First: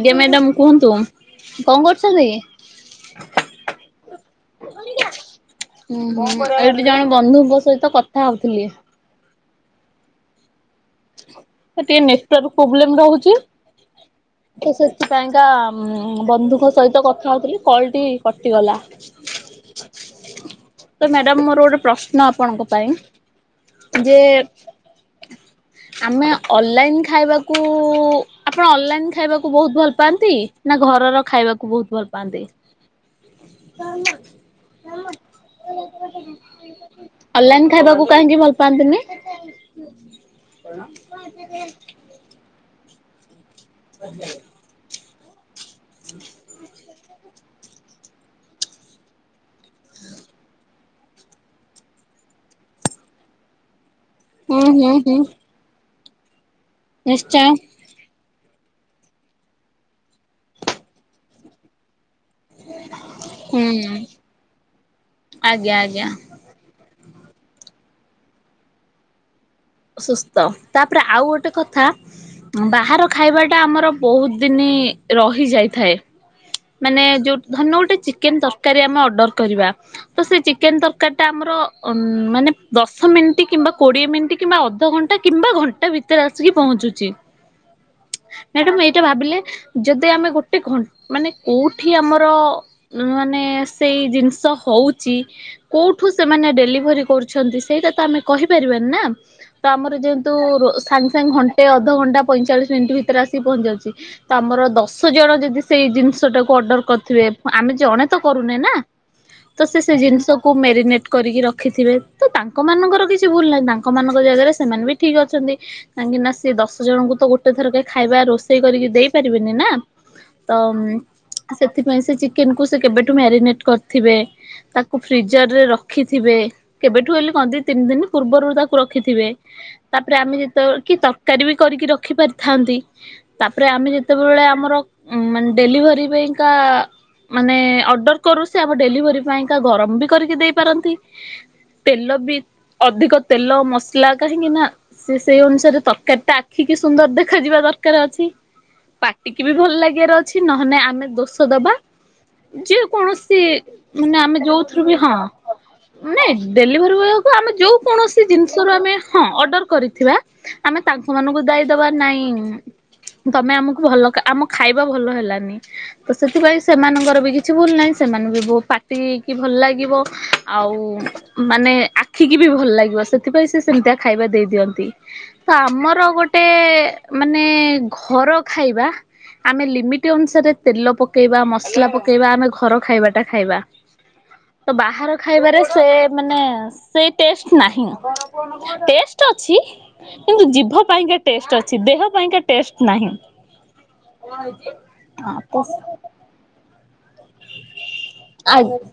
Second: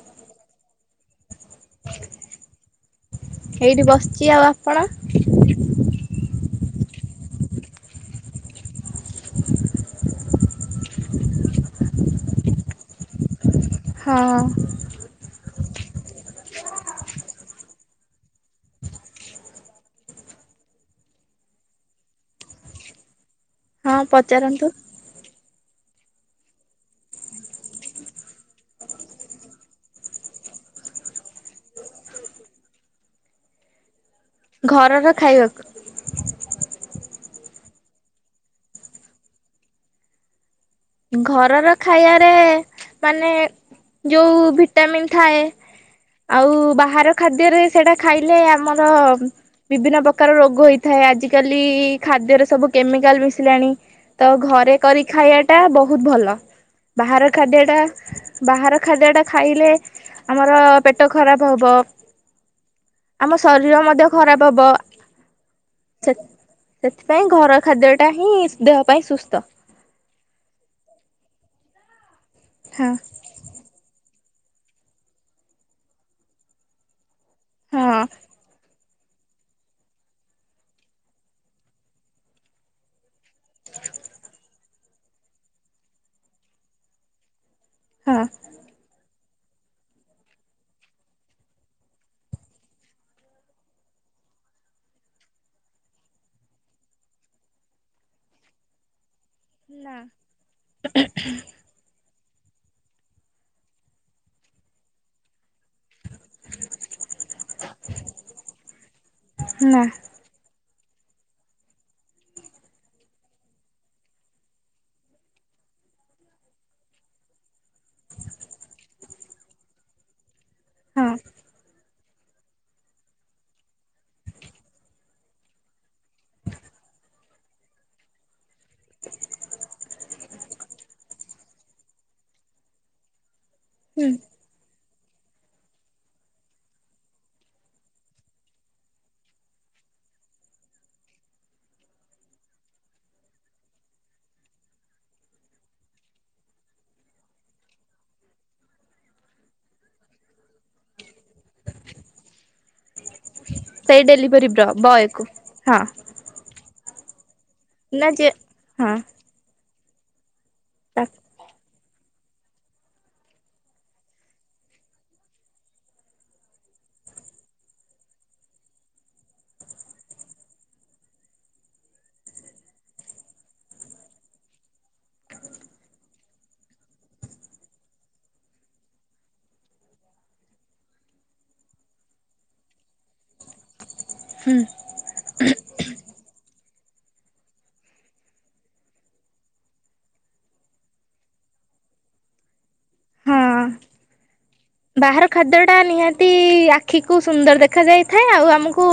ଆଜ୍ଞା! ମ୍ୟାଡାମ କୁହନ୍ତୁ, କଣ କରୁଛନ୍ତି? ଏଇଠି ବସିଛି ଆଉ ଆପଣ? ଉଁ ହୁଁ ଏଇଠି ଜଣେ ବନ୍ଧୁଙ୍କ ସହିତ କଥା ହଉଥିଲି। ହ ଟିକେ ନେଟୱାର୍ ପ୍ରୋବ୍ଲେମ ରହୁଛି। ହଁ। ସେଥିପାଇକା ତାଙ୍କ ବନ୍ଧୁଙ୍କ ସହିତ କଥା ହଉଥିଲି କଲଟି କଟିଗଲା। ତ ମ୍ୟାଡାମ ମୋର ଗୋଟେ ପ୍ରଶ୍ନ ଆପଣଙ୍କ ପାଇଁ। ହଁ ଯେ ପଚାରନ୍ତୁ। ଆମେ ଅଲଲାଇନ୍ ଖାଇବାକୁ ଆପଣ ଅନଲାଇନ୍ ଖାଇବାକୁ ବହୁତ ଭଲ ପାଆନ୍ତି? ନା ଘରର ଖାଇବାକୁ ବହୁତ ଭଲ ପାଆନ୍ତି? ଘରର ଖାଇବାକୁ। ଅନଲାଇନ୍ ଖାଇବାକୁ କାହିଁକି ଭଲ ପାଆନ୍ତି ନି? ଘରର ଖାଇବାରେ ମାନେ ଯୋଉ ଭିଟାମିନ୍ ଥାଏ। ଆଉ ବାହାର ଖାଦ୍ୟରେ ସେଇଟା ଖାଇଲେ ଆମର ବିଭିନ୍ନ ପ୍ରକାର ରୋଗ ହେଇଥାଏ, ଆଜିିକାଲି ଖାଦ୍ୟରେ ସବୁ କେମିକାଲ ମିଶିଲାଣି। ତ ହୁଁ ଘରେ ହୁଁ କରି ହୁଁ ଖାଇବାଟା ବହୁତ ଭଲ ବାହାର ନିଶ୍ଚୟ ଖାଦ୍ୟଟା ବାହାର ଖାଦ୍ୟ ଟା ଖାଇଲେ ଆମର ପେଟ ଖରାପ ହବ ଆମ ହୁଁ ଶରୀର ମଧ୍ୟ ଖରାପ ହବ ଆଜ୍ଞା ଆଜ୍ଞା। ସେ ସେଥିପାଇଁ ଘର ଖାଦ୍ୟ ଟା ହିଁ ଦେହ ପାଇଁ ସୁସ୍ଥ। ସୁସ୍ଥ ତାପରେ ଆଉ ଗୋଟେ କଥା ହଁ ବାହାର ଖାଇବାଟା ଆମର ବହୁତ ଦିନ ରହିଯାଇଥାଏ। ମାନେ ଯଉ ଧରିନିଅ ଗୋଟେ ହଁ ଚିକେନ ତରକାରୀ ଆମେ ଅର୍ଡ଼ର କରିବା ସେ ଚିକେନ ତରକାରୀ ଟା ଆମର ମାନେ ଦଶ ମିନଟ ଦଶ ମିନଟ କିମ୍ବା କୋଡିଏ ମିନିଟ କିମ୍ବା ଅଧଘଣ୍ଟା କିମ୍ବା ଘଣ୍ଟାଏ ଭିତରେ ଆସିକି ପହଞ୍ଚୁଛି। ହଁ। ମ୍ୟାଡାମ୍ ଏଇଟା ଭାବିଲେ ଯଦି ଆମେ ଗୋଟେ ଘ ମାନେ କେଉଁଠି ଆମର ମାନେ ସେଇ ଜିନିଷ ହଉଚି? କୋଉଠୁ ସେମାନେ ଡେଲିଭରି କରୁଛନ୍ତି, ସେଇଟା ତ ଆମେ କହି ପାରିବାନି ନା? ତ ନା ଆମର ଯେହେତୁ ରୋ ସାଙ୍ଗ୍ ସାଙ୍ଗ୍ ଘ ଅଧଘଣ୍ଟା ପଇଁଚାଳିଶ ମିନିଟ୍ ଭିତରେ ଆସିକି ପହଞ୍ଚି ଯାଉଛି। ତ ଆମର ଦଶ ଜଣ ଯଦି ସେଇ ଜିନିଷ ଯୋଉଟାକୁ ଅଡର୍ କରୁଥିବେ। ଆମେ ଜଣେ ତ କରୁନେ ନା। ତ ନା ସେ ଜିନିଷ ଖୁବ୍ ମ୍ୟାରିନେଟ୍ କରିକି ରଖିଥିବେ ତ ତାଙ୍କମାନଙ୍କର କିଛି ଭୁଲ୍ ନାହିଁ। ତାଙ୍କମାନଙ୍କ ଜାଗାରେ ସେମାନେ ବି ଠିକ୍ ଅଛନ୍ତି। କାହିଁକି ନା ସିଏ ଦଶ ଜଣଙ୍କୁ ତ ଗୋଟେ ଥରକେ ଖାଇବା ରୋଷେଇ କରିକି ଦେଇ ପାରିବେନି ନା। ତ ହଁ ସେଥିପାଇଁ ସେ ଚିକେନକୁୁ ସେ କେବେଠୁ ମ୍ୟାରିନେଟ୍ କରିଥିବେ। ତାକୁ ଫ୍ରିଜରରେ ରଖିଥିବେ। କେବେଠୁ ହେଲେ କଣ ଦି ତିନି ଦିନ ପୂର୍ବରୁ ତାକୁ ରଖିଥିବେ। ତା ପରେ ଆମେ ଯେତେବେଳେ କି ତରକାରୀ ବି କରିକି ରଖି ପାରିଥାନ୍ତି। ତା ପରେ ଆମେ ହୁଁ ଯେତେବେଳେ ଆମର ମାନେ ଡେଲିଭରି ପାଇଁକା ମାନେ ଅର୍ଡର କରୁ। ସେ ଆମ ଡେଲିଭରି ପାଇଁକା ଗରମ ବି କରିକି ଦେଇ ପାରନ୍ତି। ତେଲ ବି ଅଧିକ ତେଲ ମସଲା କାହିଁକି ନା ସେ ସେଇ ଅନୁସାରେ ତରକାରୀ ଟା ଆଖିକି ସୁନ୍ଦର ଦେଖାଯିବା ଦରକାର ଅଛି। ପାଟିକି ବି ଭଲ ଲାଗିବାର ଅଛି ନ ହେଲେ ଆମେ ଦୋଷ ଦବା। ଯେ କୌଣସି ସେଇ ମାନେ ଆମେ ଡେଲିଭରି ବ୍ର ଯୋଉଥିରୁୁ ବି। ବୟ ହଁ। କୁ ହଁ ନାଇଁ ଡେଲିଭରି ବେଳକୁ ଆମେ ଯୋଉ ନା କୌଣସି ଯେ ଜିନିଷରୁ ଆମେ ହଁ ଅର୍ଡର କରିଥିବା ଆମେ ତା ତାଙ୍କ ମାନଙ୍କୁ ଦାୟୀ ଦବା ନାଇଁ। ତମେ ଆମକୁ ଭଲ ଆମ ଖାଇବା ଭଲ ହେଲାନି। ତ ସେଥିପାଇଁ ସେମାନଙ୍କର ବି କିଛି ଭୁଲ ନାହିଁ। ସେମାନଙ୍କୁ ବି ପାଟିକି ଭଲ ଲାଗିବ। ଆଉ ମାନେ ଆଖିକି ବି ଭଲ ଲାଗିବ। ସେଥିପାଇଁ ସେ ସେମିତିଆ ଖାଇବା ଦେଇ ଦିଅନ୍ତି। ତ ଆମର ଗୋଟେ ମାନେ ଘର ଖାଇବା। ଆମେ ଲିମିଟ୍ ଅନୁସାରେ ତେଲ ପକେଇବା ମସଲା ପକେଇବା ଆମେ ଘର ଖାଇବାଟା ଖାଇବା। ହୁଁ। ତ ବାହାର ଖାଇବାରେ ସେ ମାନେ ସେ ଟେଷ୍ଟ ନାହିଁ। ଟେଷ୍ଟ୍ ଅଛି। କିନ୍ତୁ ଜିଭ ପାଇଁକା ଟେଷ୍ଟ୍ ଅଛି, ଦେହ ପାଇଁକା ଟେଷ୍ଟ୍ ନାହିଁ। ହଁ ବାହାର ହଁ ଖାଦ୍ୟଟା ତ ନିହାତି ଆଖିକୁ ସୁନ୍ଦର ଦେଖା ଯାଇଥାଏ ଆଉ ଆ ଆମକୁ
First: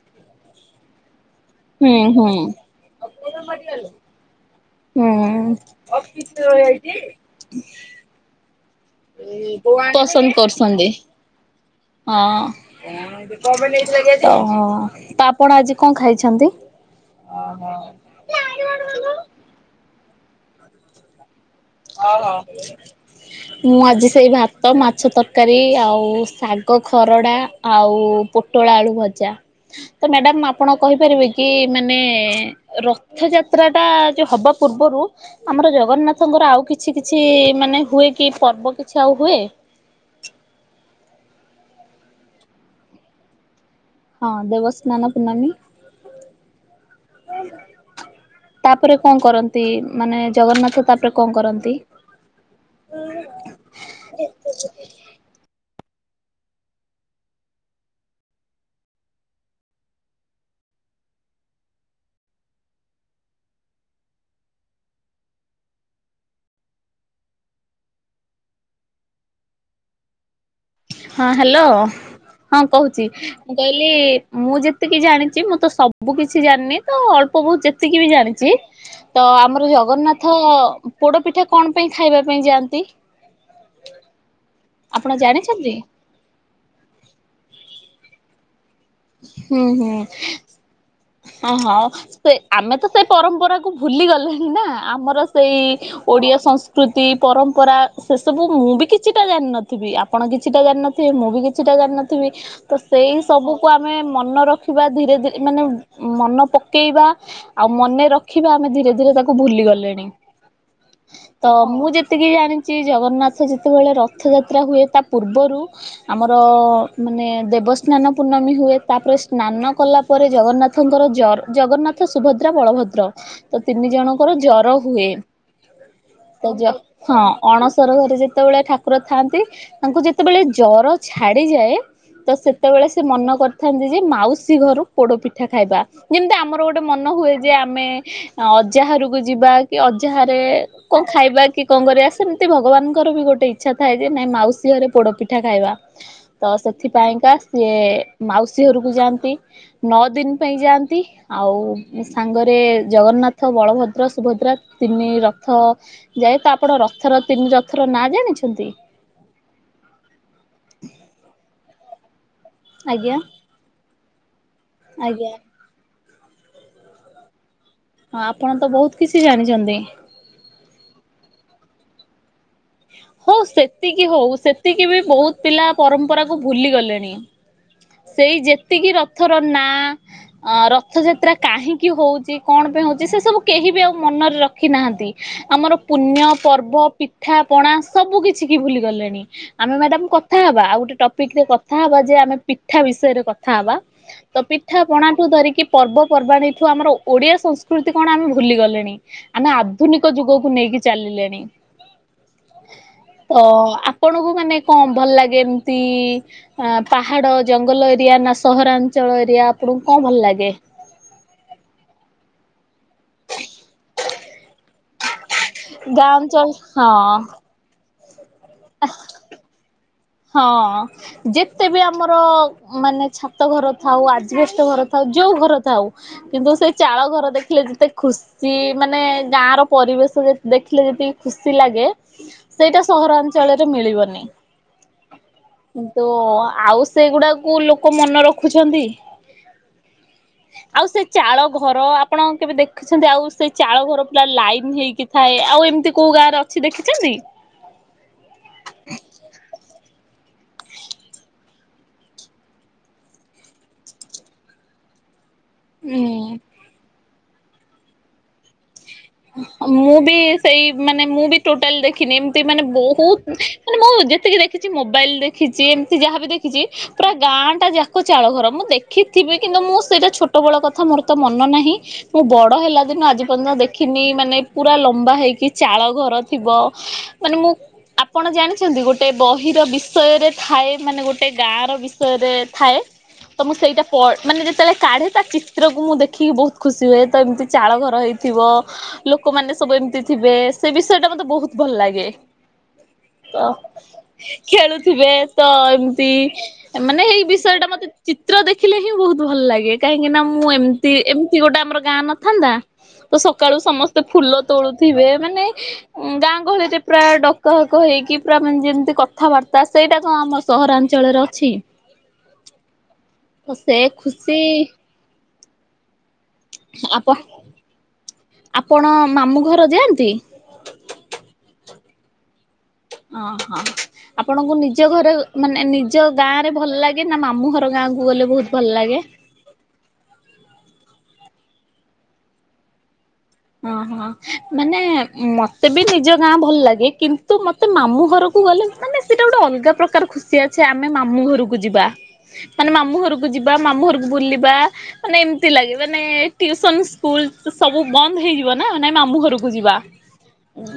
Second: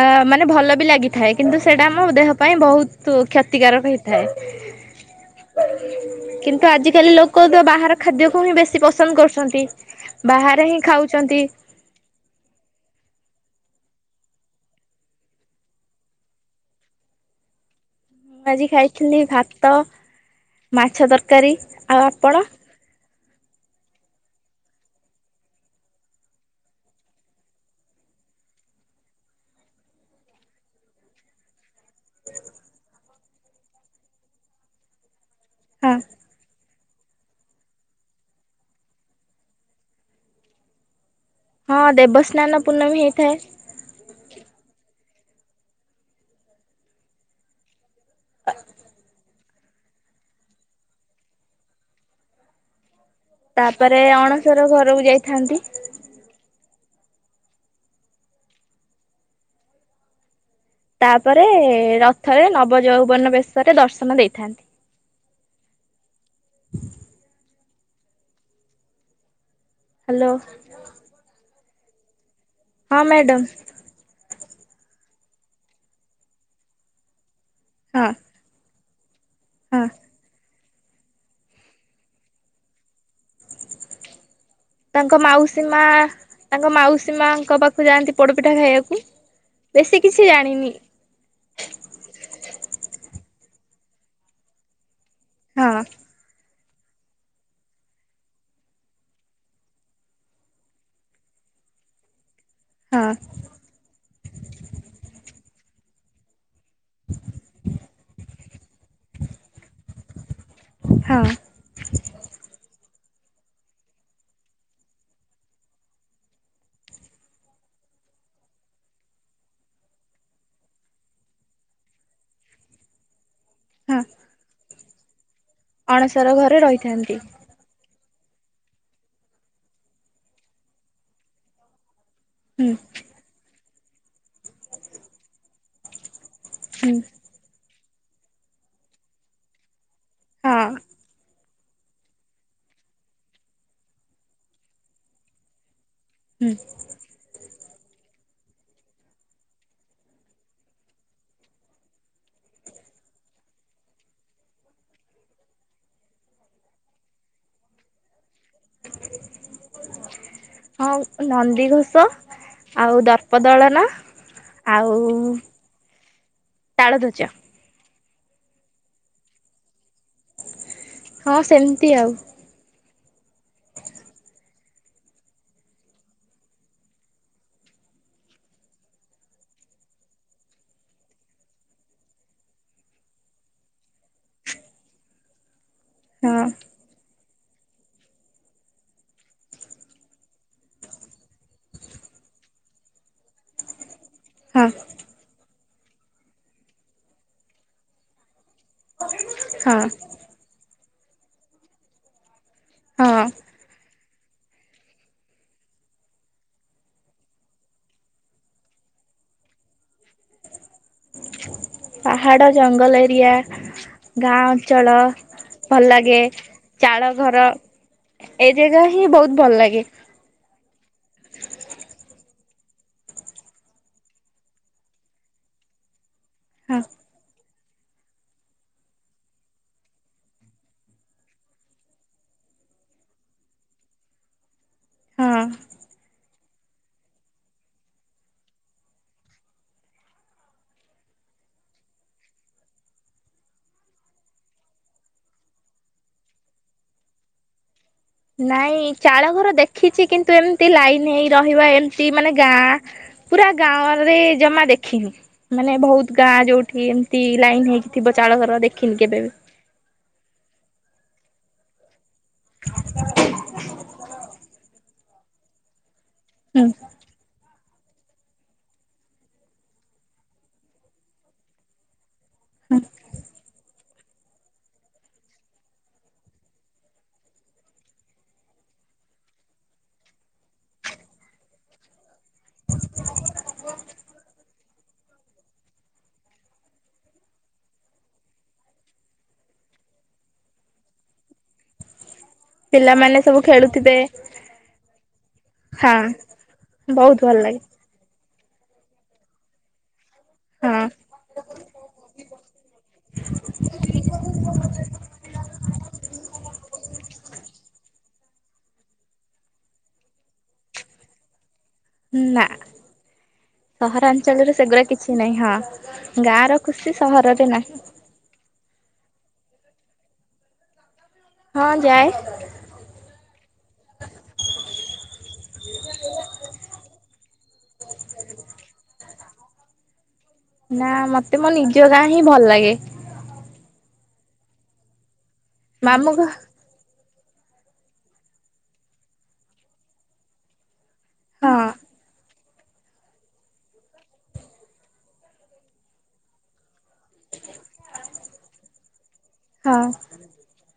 ଆ ମାନେ ଭଲ ବି ଲାଗି ଥାଏ କିନ୍ତୁ ସେଇଟା ହୁଁ ଆମ ଦେହ ହୁଁ ପାଇଁ ବହୁତ କ୍ଷତିକାରକ ହୁଁ ହେଇଥାଏ। କିନ୍ତୁ ଆଜିକାଲି ଲୋକ ତ ବାହାର ଖାଦ୍ୟକୁ ହିଁ ବେଶି ପସନ୍ଦ କରୁଛନ୍ତି। ପସନ୍ଦ ବାହାରେ ହିଁ କରଛନ୍ତି। ଖାଉଛନ୍ତି ହଁ। ତ ଆପଣ ଆଜି କଣ ଖାଇଛନ୍ତି? [inaudible] ମୁଁ ଆଜି ଖାଇଥିଲି ଭାତ, ମାଛ ତରକାରୀ। ଆଉ ଓ ହୋ। ଆପଣ ମୁଁ ଆଜି ସେଇ ଭାତ ମାଛ ତରକାରୀ ଆଉ ଶାଗ ଖରଡ଼ା। ଆଉ ପୋଟଳ ଆଳୁ ଭଜା। ତ ମ୍ୟାଡ଼ାମ ଆପଣ କହିପାରିବେ କି ମାନେ ରଥ ଯାତ୍ରାଟା ଯୋ ହବା ପୂର୍ବରୁ ଆମର ହଁ ଜଗନ୍ନାଥଙ୍କର ଆଉ କିଛି କିଛି ମାନେ ହୁଏ କି ପର୍ବ କିଛି ଆଉ ହୁଏ। ହଁ ଦେବସ୍ନାନ ପୂର୍ଣ୍ଣମା ହେଇଥାଏ। ହଁ ଦେବସ୍ନାନ ପୂର୍ଣମୀ। ତାପରେ କଣ କରନ୍ତି ମାନେ ଜଗନ୍ନାଥ ତାପରେ କଣ କରନ୍ତି। ହଁ। [unintelligible] ତାପରେ ଅଣସର ଘରକୁ ଯାଇଥାନ୍ତି। ତାପରେ ରଥରେ ନବ ଯୌବନ ବେଶରେ ଦର୍ଶନ ଦେଇଥାନ୍ତି। [inaudible] ହ୍ୟାଲୋ। ହଁ ହ୍ୟାଲୋ ହଁ କହୁଛି। ମୁଁ ଯେତିକି ଜାଣିଛି ମୁଁ ତ ସବୁ କିଛି ଜାଣିନି ତ ଅଳ୍ପ ବହୁତ ଯେ ଯେତିକି ବି ହଁ ଜାଣିଛି ତ ଆମର ହଁ ଜଗନ୍ନାଥ। ଜଗନ୍ନାଥ ପୋଡ ପିଠା କଣ ପାଇଁ ଖାଇବା ପାଇଁ ଯାଆନ୍ତି। ଆପଣ ତାଙ୍କ ମାଉସୀ ଜାଣିଛନ୍ତି? ମା ତାଙ୍କ ମାଉସୀ ମାଙ୍କ ପାଖକୁ ଯାଆନ୍ତି ପୋଡ଼ପିଠା ଖାଇବାକୁ। ବେଶୀ କିଛି ଜାଣିନି। ହ ହଁ ସେ ଆମେ ତ ସେଇ ପରମ୍ପରାକୁୁ ଭୁଲି ଗଲେଣି ନା ଆମର ସେଇ ହଁ ଓଡ଼ିଆ ସଂସ୍କୃତି ପରମ୍ପରା ସେସବୁ ମୁଁ ବି କିଛିଟା ଜାଣିନଥିବି ଆପଣ କିଛିଟା ଜାଣିନଥିବେ ମୁଁ ବି କିଛିଟା ଜାଣିନଥିବି। ତ ସେଇ ସବୁକୁ ଆମେ ମନେ ରଖିବା ଧୀରେ ଧୀରେ ମାନେ ମନ ପକ ପକେଇବା ଆଉ ମନେ ରଖିବା ଆମେ ଧୀରେ ଧୀରେ ତାକୁ ଭୁଲି ଗଲେଣି। ହଁ। ତ ମୁଁ ଯେତିକି ଜାଣିଛି ଜଗନ୍ନାଥ ଯେତେବେଳେ ରଥଯାତ୍ରା ହୁଏ ତା ପୂର୍ବରୁ ଆମର ମାନେ ଦେବସ୍ନାନ ପୁର୍ଣିମା ହୁଏ ତାପରେ ସ୍ନାନ କଲା ପରେ ଜଗନ୍ନାଥ ଜର ଜଗନ୍ନାଥ ସୁଭଦ୍ରା ବଳଭଦ୍ର ଏ ତିନି ହଁ ଜଣଙ୍କର ଜର ହୁଏ। ଅଣସର ସେ ଘରେ ଯ [unintelligible] ରହିଥାନ୍ତି ହଁ। ଅଣସର ଘରେ ଯେତେବେଳେ ଠାକୁର ଥାଆନ୍ତି ତାଙ୍କୁ ଯେତେବେଳେ ଜର ଛାଡିଯାଏ। ତ ହୁଁ ସେତେବେଳେ ସେ ମନେ କରିଥାନ୍ତି ଯେ ମାଉସୀ ଘରୁ ପୋଡ ପିଠା ଖାଇବା ଯେମିତି ଆମର ଆମର ଗୋଟେ ହୁଁ ମନ ହୁଏ ଯେ ଆମେ ଅଜା ଘର କୁ ଯିବା। କି ଅଜା ଘରେ ରେ ହଁ କଣ ଖାଇବା କି କଣ କରିବା ସେମିତି ଭଗବାନଙ୍କର ବି ଗୋଟେ ଇଚ୍ଛା ଥାଏ ଯେ ନାଇଁ ମାଉସୀ ଘରେ ପୋଡପିଠା ଖାଇବା। ହୁଁ ତ ସେଥିପାଇଁକା ସିଏ ମାଉସୀ ଘରକୁ ଯାଆନ୍ତି ନଅ ଦିନ ପାଇଁ ଯାଆନ୍ତି। ଆଉ ସାଙ୍ଗରେ ଜଗନ୍ନାଥ ବଳଭଦ୍ର ସୁଭଦ୍ରା ତିନି ରଥ ଯାଏ ତ ଆପଣ ରଥର ତିନି ରଥର ନା ଜାଣିଛନ୍ତି। ହଁ ନନ୍ଦିଘୋଷ ଆଉ ଆଜ୍ଞା ଦର୍ପଦଳନ ଆଉ ଆଜ୍ଞା ତାଳଧ୍ୱଜ। ହଁ ଆପଣ ତ ବହୁତ କିଛି ଜାଣିଛନ୍ତି। ହଁ ସେମିତି ଆଉ। ହଉ ସେତିକି ହଉ ସେତିକି ବି ବହୁତ ପିଲା ପରମ୍ପରାକୁ ଭୁଲିଗଲେଣି। ସେଇ ଯେତିକି ରଥର ନା ଅ ରଥଯାତ୍ରା କାହିଁକି ହଉଛି କଣପାଇଁ ହଉଛି ସେ ସବୁ କେହି ବି ଆଉ ମନରେ ରଖିନାହାନ୍ତି। ଆମର ପୁଣ୍ୟ ହଁ ପର୍ବ ପିଠା ପଣା ସବୁ କିଛି କି ଭୁଲି ଗଲେଣି। ଆମେ ମ୍ୟାଡାମ କଥା ହବା ଆଉ ଗୋଟେ ଟପିକରେ କଥା ହବା ଯେ ଆମେ ପିଠା ବିଷୟରେ କଥା ହବା। ତ ହଁ ପିଠା ପଣାଠୁ ଧରିକି ପର୍ବପର୍ବାଣୀଠୁ ଆମର ଓଡିଆ ସଂସ୍କୃତି କଣ ଆମେ ଭୁଲି ଗଲେଣି। ଆମେ ହଁ ଆଧୁନିକ ଯୁଗକୁ ନେଇକି ଚାଲିଲେଣି। ହଁ ତ ଆପଣଙ୍କୁ ମାନେ କଣ ଭଲ ଲାଗେ ଏମିତି। ଆ ପାହାଡ ଜଙ୍ଗଲ ଏରିଆ ନା ସହରାଞ୍ଚଳ ଏରିଆ ଆପଣଙ୍କୁ କଣ ଭଲ ଲାଗେ। ପାହାଡ଼ ଜଙ୍ଗଲ ଏରିଆ ଗାଁ ଅଞ୍ଚଳ। ଭଲ ଗାଁ ଲାଗେ, ଅଞ୍ଚଳ ଚାଳ ହଁ ଘର, ଏ ଜାଗା ହିଁ ବହୁତ ଭଲ ଲାଗେ। ହଁ। ଯେତେ ବି ଆମର ମାନେ ଛାତଘର ଥାଉ, ଆଜବେଷ୍ଟ ଘର ଥାଉ, ଯୋଉ ଘର ଥାଉ କିନ୍ତୁ ସେ ହଁ ଚାଳ ଘର ଦେ ଖିଲେ ଯେତେ ଖୁସି ମାନେ ଗାଁର ପରିବେଶ ଦେଖିଲେ ଯେତିକି ଖୁସି ଲାଗେ, ସେଇଟା ସହରାଞ୍ଚଳରେ ମିଳିବନି, ହଁ। କିନ୍ତୁ ଆଉ ସେଗୁଡାକୁ ଲୋକ ମନେ ରଖୁଛନ୍ତି? ଆଉ ସେ ଚାଳ ଘର, ଆପଣ କେବେ ଦେଖ ଖିଛନ୍ତି? ଆଉ ସେ ଚାଳ ଘର ପୁରା ଲାଇନ ହେଇକି ଥାଏ, ଆଉ ଏମିତି କୋଉ ଗାଁରେ ଅଛି ଦେଖିଛନ୍ତି? ନାଇଁ, ଚାଳ ଘର ଦେଖିଛି କିନ୍ତୁ ଏମ ତି ଲାଇନ୍ ହେଇ ରହିବ, ଏମତି ମାନେ ଗାଁ ପୁରା ଗାଁ ରେ ଜମା ଦେଖିନି। ମାନେ ବହୁତ୍ ଉଁ ଗାଁ ଯୋଉଠି ଏମତି ଲାଇନ ହେଇକି ଥିବ ଚାଳଘର ଦେଖିନି କେବେବି। ମୁଁ ବି ସେଇ, ମାନେ ମୁଁ ବି ଟୋଟାଲି ଦେ ଖିନି ଏମିତି ମାନେ ବହୁତ୍ ମାନେ ମୁଁ ଯେତିକି ଦେଖିଛି ମୋବାଇଲରେ ଦେଖିଛି। ଯାହା ବି ଦେଖିଛି, ହୁଁ ପୁରା ଗାଁଟା ଯା କ ଚାଳ ଘର। ମୁଁ ଦେଖିଥିବି କିନ୍ତୁ ମୁଁ ସେଇଟା ଛୋଟ ବେଳ କଥା ମୋର ତ ମନ ନାହିଁ। ମୁଁ ବଡ ହେଲା ଦିନୁ ଆଜି ପର୍ଯ୍ୟନ୍ତ ଦେ ଖିନି ମାନେ ପୁରା ଲମ୍ବା ହେଇକି ଚାଳ ଘର ଥିବ, ମାନେ ମୁଁ ଆପଣ ଜାଣିଛନ୍ତି? ଗୋଟେ ବହିର ବିଷୟରେ ଥାଏ ମାନେ ଗୋଟେ ଗାଁର ବିଷ ୟରେ ଥାଏ, ତ ମୁଁ ସେଇଟା ପ ମାନେ ଯେତେବେଳେ କାଢ଼େ ତା ଚିତ୍ରକୁ ମୁଁ ଦେଖିକି ବହୁତ ଖୁସି ହୁଏ ତ ଏମିତି ଚାଳ ଘର ହେଇଥିବ ଲୋକମାନେ ସବୁ ଏମିତି ଥିବେ, ସେ ବିଷୟଟା ମତେ ବହୁତ ଭଲ ଲାଗେ। ପିଲାମାନେ ତ ସବୁ ଖେଳୁଥିବେ ଖେଳୁଥିବେ ତ ହଁ ଏମତି ମାନେ ବହୁତ ହେଇ ଭଲ ଲାଗେ ବିଷୟଟା ମତେ ଚିତ୍ର ଦେଖିଲେ ହିଁ ବହୁତ ଭଲ ଲାଗେ, କାହିଁକିନା ମୁଁ ହଁ ଏମିତି ଏମିତି ଗୋଟେ ଆମର ଗାଁ ନଥାନ୍ତା। ତ ସକାଳୁ ସମସ୍ତେ ଫୁଲ ତୋଳୁଥିବେ ମାନେ ଗାଁ ଗହଳିରେ ପ୍ରାୟ ଡକାହକ ହେଇକି ପୁରା ମାନେ ଯେମିତି କଥାବାର୍ତ୍ତା, ସେଇଟା କଣ ଆମ ସହରାଞ୍ଚଳରେ ଅଛି? ନା, ତ ସେ ଖୁସି ସହରାଞ୍ଚଳରେ ସେଗୁରା କି କିଛି ନାହିଁ, ହଁ, ଗାଁର ଖୁସି ଆପଣ ସହରରେ ନାହିଁ। ଆପଣ ମାମୁଁ ଘର ଯାଆନ୍ତି? ହଁ ଯାଏ। ଅଁ ହ। ଆପଣଙ୍କୁ ନିଜ ଘରେ ମାନେ ନିଜ ଗାଁ ରେ ଭଲ ଲାଗେ ନା ମାମୁଁ ଘର ଗାଁ କୁ ଗଲେ ବହୁତ ଭଲ ଲାଗେ? ନା ମତେ ମୋ ନିଜ ଗାଁ ହିଁ ଭଲ ଲାଗେ। ଅଁ ହଁ, ମାନେ ମତେ ବି ମାମୁଁ ନିଜ ଘ ଗାଁ ଭଲ ଲାଗେ କି ତ ମତେ ମାମୁଁ ଘରକୁ ଗଲେ ମାନେ ସେଇଟା ଗୋଟେ ଅଲଗା ପ୍ରକାର ଖୁସି ଅଛେ ଆମେ ମାମୁ ଘରକୁ ହଁ ଯିବା। ମାନେ ମାମୁଁ ଘରକୁ ଯିବା, ମାମୁଁ ଘରକୁ ବୁଲିବା, ମାନେ ଏମତି ଲାଗେ, ମାନେ ଟିଉସନ ସ୍କୁଲ ସବୁ ବନ୍ଦ ହେଇଯିବ ନା, ନାଇଁ ମମୁ ଘରକୁ ଯିବା। ହଁ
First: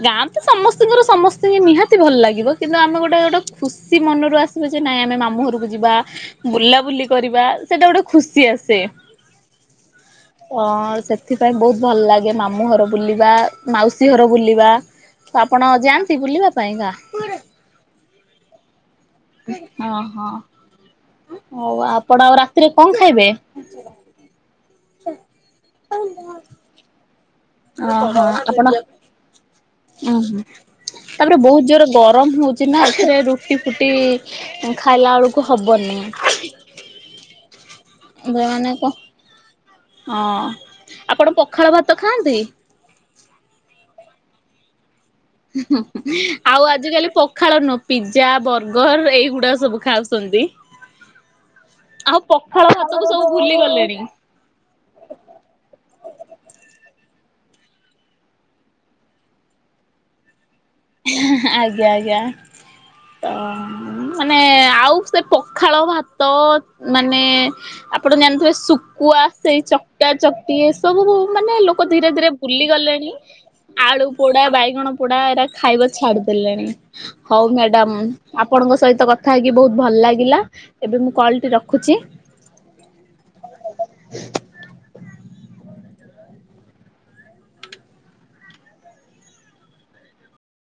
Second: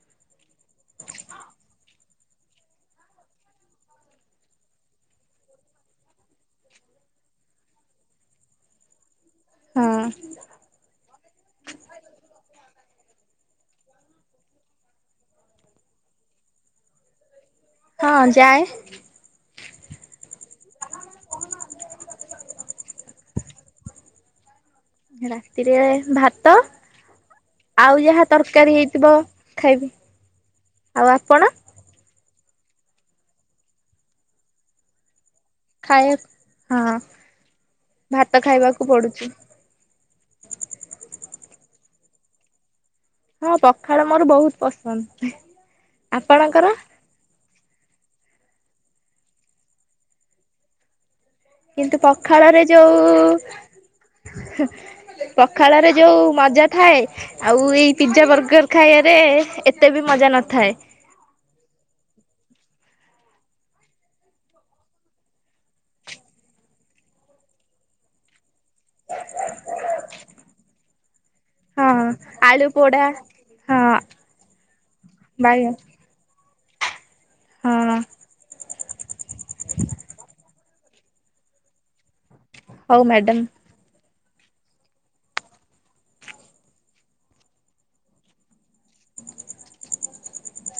ଗାଁ ତ ସମସ୍ତିଙ୍କର ସମସ୍ତିଙ୍କି ନିହାତି ଭଲ ଲାଗିବ କିନ୍ତୁ ଆମେ ଗୋଟେ ଗୋଟେ ଖୁସି ମନରୁ ଆସି ଯେ ନାଇଁ ଆମେ ମାମୁଁ ଘରକୁ ଯିବା, ବୁଲାବୁଲି କରିବା, ସେଇଟା ଗୋଟେ ଖୁସି ଆସେ। ହଁ। ଅଁ ସେଥିପାଇଁ ବହୁତ ଭଲ ଲାଗେ ମାମୁଁ ଘର ବୁଲିବା, ମାଉସୀ ଘର ବୁଲିବା। ତ ଆପଣ ଯାଆନ୍ତି ବୁଲିବା ପାଇଁ ଗାଁ? ହଁ ଯାଏ। ଅଁ ହଁ ହଉ ଆପଣ ଆଉ ରାତିରେ କଁ ଖାଇବେ? ରାତିରେ ଭାତ। ଆଉ ଅହ ଯାହା ଆପଣ ତରକାରୀ ହେଇଥିବ ଖାଇବି ଅଁ ହଁ ଆଉ ତାପରେ ଆପଣ ବହୁତ ଜୋର ଗରମ ହୋଉଚି ନାଁ ଏଥିରେ ରୁଟି ଫୁଟି ଖାଇଲା ଅଳୁ କୁ ହବନି ଖାଇବା ହଁ ଭାତ ଦେ ମାନେ ଖାଇବାକୁ କ ପଡୁଛି ହଁ ଆପଣ ପଖାଳ ଭାତ ଖାଆନ୍ତି? ହଁ ପଖାଳ ମୋର ବହୁତ ପସନ୍ଦ। ଆଉ ଆପଣଙ୍କର ଆଜିକାଲି ପ ଖାଳ ନୁହଁ ପିଜା ବର୍ଗର ଏଇଗୁଡ଼ାଅ ସବୁ ଖାଉସନ୍ତି। କିନ୍ତୁ ଆଉ ପଖାଳରେ ପଖାଳ ଯୋଉ ହାତକୁ ସବୁ ଭୁଲି ଗଲେଣି। ପଖାଳରେ ଯୋଉ ମଜା ଥାଏ ଆଉ ଏଇ ପିଜା ବର୍ଗର ଖାଇବାରେ ଏତେ ବି ମଜା ନଥାଏ। ଆଜ୍ଞା ଆଜ୍ଞା। ତ ମାନେ ଆଉ ସେ ପଖାଳ ଭାତ ମାନେ ଆପଣ ଜାଣିଥିବେ ଶୁ କୁଆ ସେଇ ଚକଟା ଚକଟି ଏ ସବୁ ମାନେ ଲୋକ ହଁ ଧୀରେ ଧୀରେ ଆଳୁ ଭୁଲି ପୋଡା ଗଲେଣି। ହଁ ଆଳୁ ପୋଡ଼ା ବାଇଗଣ ପୋଡ଼ା ଏରା ବାଇଗଣ ଛାଡ଼ି ଦେଲେଣି। ହଉ ହଁ ମ୍ୟାଡାମ ଆପଣଙ୍କ ସହିତ କଥା ହେଇକି ବହୁତ ଭଲ ଲାଗିଲା। ଏବେ ମୁଁ କଲଟି ରଖୁଛି। ହଉ ମ୍ୟାଡ଼ମ୍।